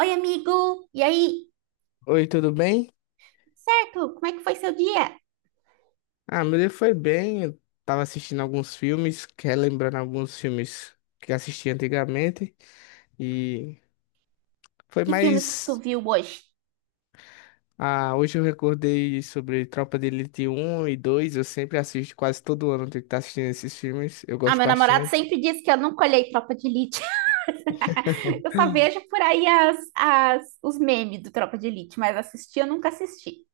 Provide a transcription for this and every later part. Oi, amigo! E aí? Oi, tudo bem? Certo? Como é que foi seu dia? Ah, meu dia foi bem. Eu tava assistindo alguns filmes, relembrando alguns filmes que assisti antigamente. E foi Que filmes que tu mais. viu hoje? Ah, hoje eu recordei sobre Tropa de Elite um e 2. Eu sempre assisto, quase todo ano eu tenho que estar assistindo esses filmes. Eu Ah, gosto meu namorado bastante. sempre diz que eu nunca olhei Tropa de Elite. Eu só vejo por aí os memes do Tropa de Elite, mas assistir eu nunca assisti.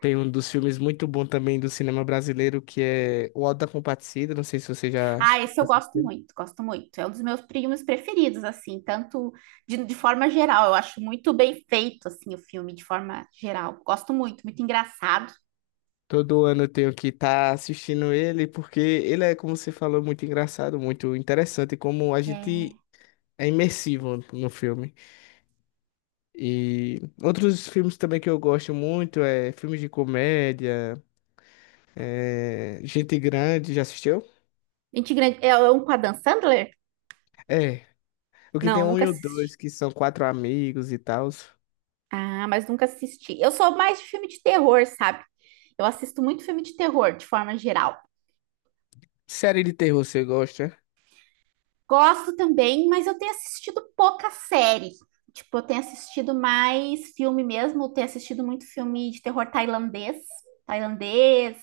Tem um dos filmes muito bom também do cinema brasileiro que é O Auto da Compadecida. Não sei se você já Ah, esse eu gosto assistiu. muito, gosto muito. É um dos meus filmes preferidos, assim, tanto de forma geral. Eu acho muito bem feito, assim, o filme, de forma geral. Gosto muito, muito engraçado. Todo ano eu tenho que estar assistindo ele, porque ele é, como você falou, muito engraçado, muito interessante, como a É... gente é imersivo no filme. E outros filmes também que eu gosto muito é filmes de comédia, é Gente Grande, já assistiu? Gente grande... É um com a Dan Sandler? É. O que tem Não, um nunca e o dois, assisti. que são quatro amigos e tal. Ah, mas nunca assisti. Eu sou mais de filme de terror, sabe? Eu assisto muito filme de terror, de forma geral. Série de terror você gosta? Gosto também, mas eu tenho assistido pouca série. Tipo, eu tenho assistido mais filme mesmo, eu tenho assistido muito filme de terror tailandês,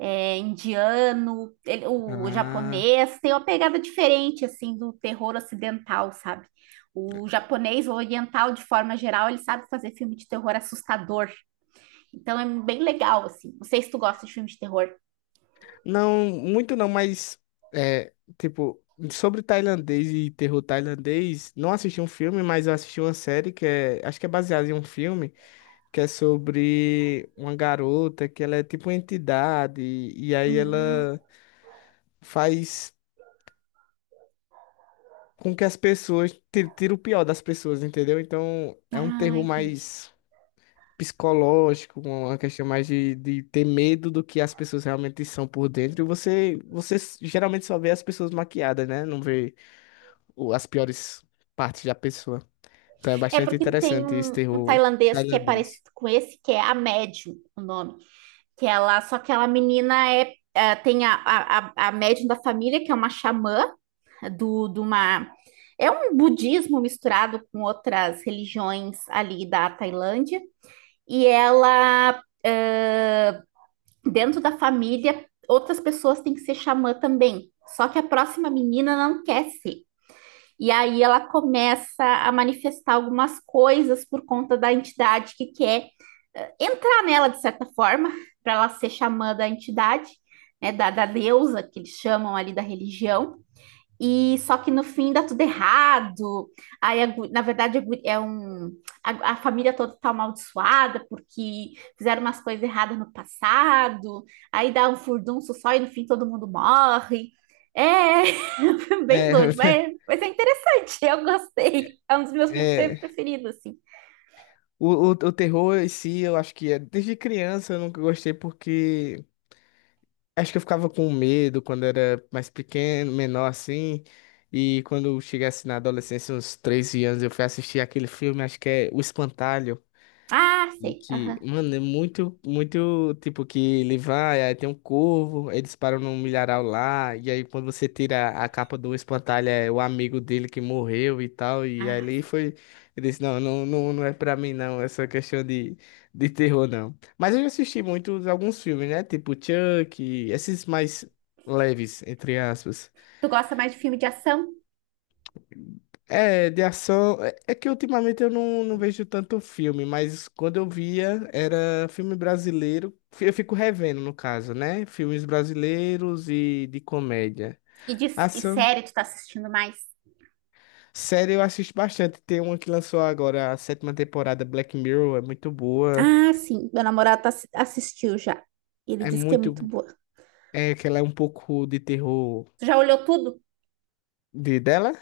indiano, o Ah. japonês, tem uma pegada diferente, assim, do terror ocidental, sabe? O japonês, o oriental, de forma geral, ele sabe fazer filme de terror assustador. Então é bem legal, assim. Não sei se tu gosta de filme de terror. Não, muito não, mas é, tipo, sobre tailandês e terror tailandês, não assisti um filme, mas eu assisti uma série que é, acho que é baseada em um filme, que é sobre uma garota que ela é tipo uma entidade e aí Hum. ela faz com que as pessoas tira o pior das pessoas, entendeu? Então, é um Ah, terror entendi. mais psicológico, uma questão mais de ter medo do que as pessoas realmente são por dentro. E você, geralmente só vê as pessoas maquiadas, né? Não vê as piores partes da pessoa. Então é É bastante porque tem interessante esse um terror tailandês que é tailandês. parecido com esse, que é a Médium, o nome. Que ela, só que ela menina tem a médium da família, que é uma xamã de uma. É um budismo misturado com outras religiões ali da Tailândia. E ela, ah, dentro da família, outras pessoas têm que ser xamã também. Só que a próxima menina não quer ser. E aí ela começa a manifestar algumas coisas por conta da entidade que quer entrar nela de certa forma, para ela ser xamã da entidade, né, da deusa que eles chamam ali da religião. E só que no fim dá tudo errado. Aí, a gu- na verdade, a gu- é um, a família toda está amaldiçoada porque fizeram umas coisas erradas no passado. Aí dá um furdunço só e no fim todo mundo morre. É bem É, doido, mas é interessante. Eu gostei. É um dos meus filmes é, preferidos, assim. o terror em si, eu acho que é, desde criança eu nunca gostei porque acho que eu ficava com medo quando era mais pequeno, menor assim. E quando eu chegasse na adolescência, uns 13 anos, eu fui assistir aquele filme, acho que é O Espantalho. Ah, E sei. que, Aham. mano, é muito, muito, tipo, que ele vai, aí tem um corvo, aí eles param num milharal lá, e aí quando você tira a capa do espantalho, é o amigo dele que morreu e tal, e aí Ah, ele sei. foi, ele disse, não, não, não, não é pra mim não, essa questão de terror não. Mas eu já assisti muitos, alguns filmes, né, tipo Chuck, esses mais leves, entre aspas. Tu gosta mais de filme de ação? É, de ação. É que ultimamente eu não, não vejo tanto filme, mas quando eu via era filme brasileiro. Eu fico revendo, no caso, né? Filmes brasileiros e de comédia. E, de, e Ação. série tu tá assistindo mais? Série eu assisto bastante. Tem uma que lançou agora a sétima temporada, Black Mirror, é muito boa. Ah, sim. Meu namorado tá, assistiu já. Ele É disse que é muito. muito boa. É que ela é um pouco de terror Tu já olhou tudo? de dela.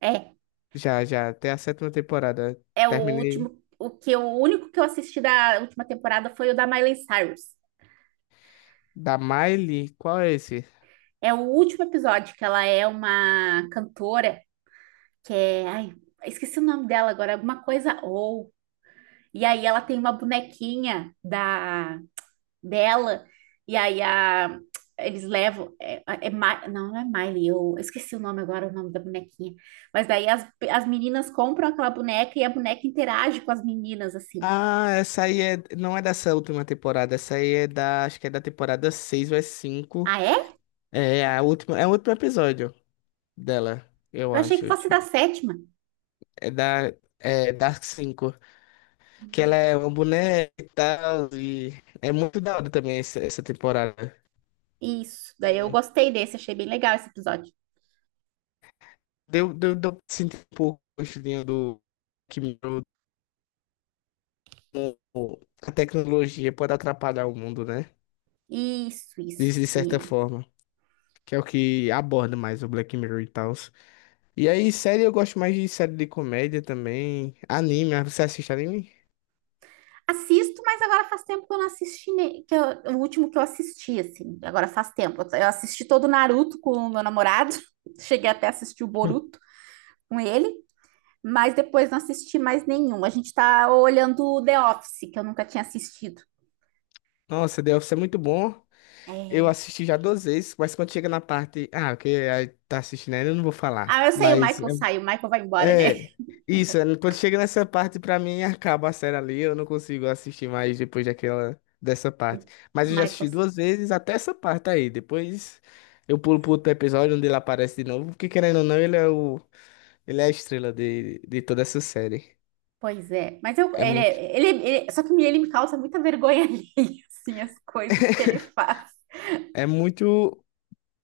É, Já, já, até a sétima temporada. é o Terminei. último, o único que eu assisti da última temporada foi o da Miley Cyrus. Da Miley? Qual é esse? É o último episódio que ela é uma cantora que é, ai, esqueci o nome dela agora, alguma coisa ou. E aí ela tem uma bonequinha da dela e aí a eles levam, não é Miley, eu esqueci o nome agora, o nome da bonequinha. Mas daí as meninas compram aquela boneca e a boneca interage com as meninas, assim. Ah, essa aí é, não é dessa última temporada, essa aí é da, acho que é da temporada 6 ou é 5. Ah, é? É a última, é o último episódio dela, eu Eu achei que acho. fosse da Tipo, sétima. É da é Dark 5 que ela é uma boneca e tal, e é muito da hora também essa temporada. Isso, daí eu Hum, gostei desse, achei bem legal esse episódio. deu pra sentir um pouco o gostinho do que melhorou como a tecnologia pode atrapalhar o mundo, né? Isso, isso De certa que forma, que é o que aborda mais o Black Mirror e tal. E aí, série, eu gosto mais de série de comédia também. Anime, ah, você assiste anime? Assisto, mas agora faz tempo que eu não assisti, o último que eu assisti assim. Agora faz tempo. Eu assisti todo o Naruto com o meu namorado. Cheguei até a assistir o Boruto com ele, mas depois não assisti mais nenhum. A gente tá olhando o The Office, que eu nunca tinha assistido. Nossa, The Office é muito bom. Eu É. assisti já duas vezes, mas quando chega na parte. Ah, que aí tá assistindo ainda, eu não vou Ah, falar. eu sei, o Mas Michael sai, o Michael vai embora, né? é. Isso, é, quando chega nessa parte, pra mim, acaba a série ali. Eu não consigo assistir mais depois daquela, dessa parte. Mas O eu já Michael assisti duas vezes até essa parte aí. Depois eu pulo pro outro episódio onde ele aparece de novo. Porque querendo ou não, ele é o. Ele é a estrela de toda essa série. pois é, mas eu, É ele, muito. é- ele- só que ele me causa muita vergonha alheia, assim, as coisas que ele faz. É muito.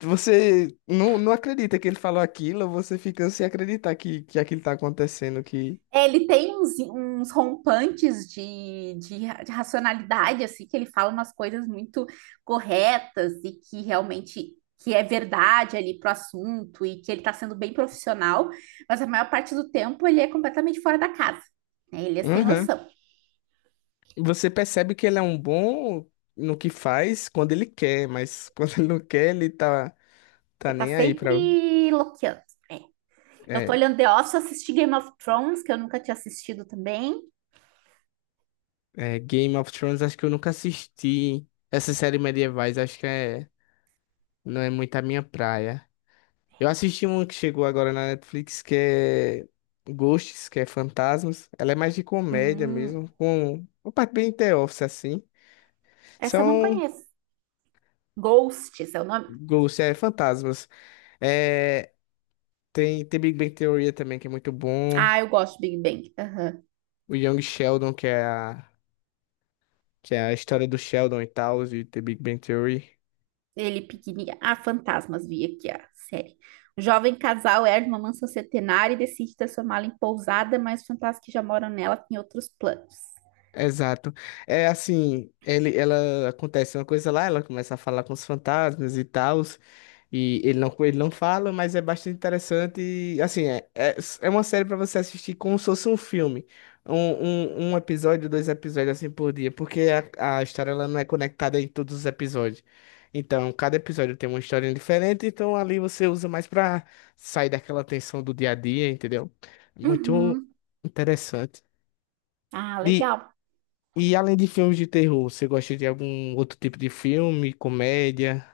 Você não, não acredita que ele falou aquilo, você fica sem acreditar que aquilo tá acontecendo, que. É, ele tem uns rompantes de racionalidade, assim, que ele fala umas coisas muito corretas e que realmente que é verdade ali pro assunto e que ele tá sendo bem profissional, mas a maior parte do tempo ele é completamente fora da casa, né? Ele é sem Uhum. noção. Você percebe que ele é um bom no que faz quando ele quer, mas quando ele não quer, ele tá, tá Ele tá nem aí pra. sempre loqueando. Eu tô É, olhando The Office, assisti Game of Thrones, que eu nunca tinha assistido também. é, Game of Thrones, acho que eu nunca assisti. Essa série medievais, acho que é, não é muito a minha praia. Eu assisti uma que chegou agora na Netflix, que é Ghosts, que é Fantasmas. Ela é mais de comédia Hum, mesmo, com uma parte bem The Office, assim. essa eu não São conheço. Ghosts é o nome? Ghosts, é Fantasmas. É, tem Big Bang Theory também, que é muito bom. Ah, eu gosto de Big Bang. Aham. O Young Sheldon, que é a história do Sheldon e tal, e The Big Bang Theory. Ele pequenininho. Ah, fantasmas, vi aqui a série. O jovem casal herda uma mansão centenária e decide transformá-la em pousada, mas os fantasmas que já moram nela têm outros planos. Exato. É assim, ele, ela acontece uma coisa lá, ela começa a falar com os fantasmas e tal, e ele não fala, mas é bastante interessante. E, assim, é uma série para você assistir como se fosse um filme. Um, um episódio, dois episódios assim por dia, porque a história ela não é conectada em todos os episódios. Então, cada episódio tem uma história diferente, então ali você usa mais para sair daquela tensão do dia a dia, entendeu? Muito Uhum. interessante. Ah, E, legal. e além de filmes de terror, você gosta de algum outro tipo de filme, comédia,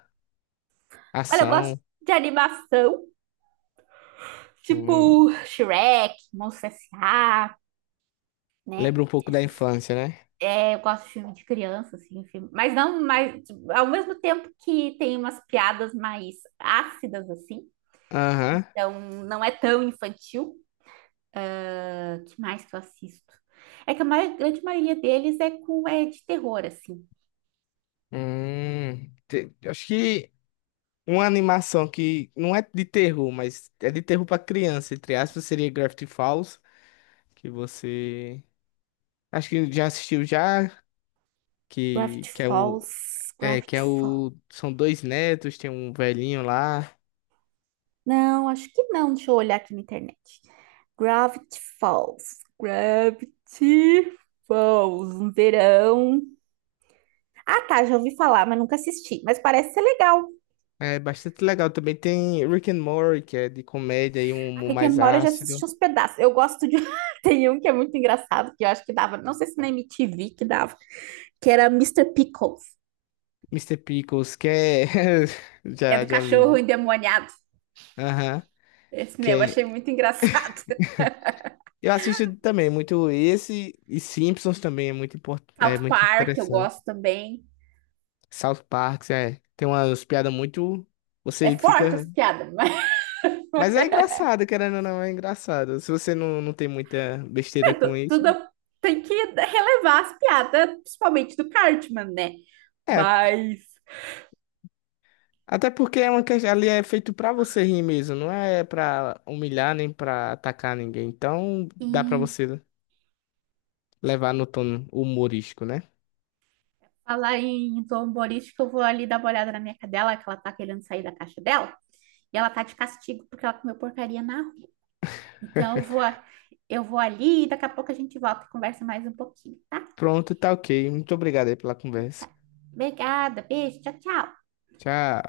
Olha, eu gosto ação? de animação, Hum, tipo Shrek, Monstros S.A., né? lembra um pouco da Esses infância, né? é, eu gosto de filme de criança, assim, mas não, mas tipo, ao mesmo tempo que tem umas piadas mais ácidas, assim, Aham. então não é tão infantil. Ah, que mais que eu assisto? É que a maior, grande maioria deles é com é de terror, assim. Acho que uma animação que não é de terror, mas é de terror pra criança, entre aspas, seria Gravity Falls, que você acho que já assistiu já, que Gravity que é o Falls, é que Gravity é Falls. o são dois netos, tem um velhinho lá. Não, acho que não. Deixa eu olhar aqui na internet. Gravity Falls, Gravity Falls, um verão. Ah, tá, já ouvi falar, mas nunca assisti. Mas parece ser legal. É bastante legal. Também tem Rick and Morty, que é de comédia e um A humor Rick and mais Morty eu já assisti ácido. uns pedaços. Eu gosto de. Tem um que é muito engraçado, que eu acho que dava. Não sei se na MTV que dava, que era Mister Pickles. Mister Pickles, que é. É do Já, já cachorro vi. endemoniado. Aham. Esse Que mesmo, achei é... muito engraçado. Eu assisto também muito esse. E Simpsons também é muito, import... é South muito Park, eu interessante. gosto também. South Park, é. Tem umas piadas muito. É Você forte as fica. piadas, mas Mas é engraçado, querendo ou não, é engraçado. Se você não, não tem muita besteira com isso. tudo tem que relevar as piadas, principalmente do Cartman, né? É, Mas até porque é uma questão, ali é feito pra você rir mesmo, não é pra humilhar nem pra atacar ninguém. Então dá pra em você levar no tom humorístico, né? falar em zomborística, eu vou ali dar uma olhada na minha cadela, que ela tá querendo sair da caixa dela. E ela tá de castigo porque ela comeu porcaria na rua. Então eu vou ali e daqui a pouco a gente volta e conversa mais um pouquinho, tá? Pronto, tá ok. Muito obrigado aí pela conversa. Tá. Obrigada, beijo, tchau, tchau. Tchau.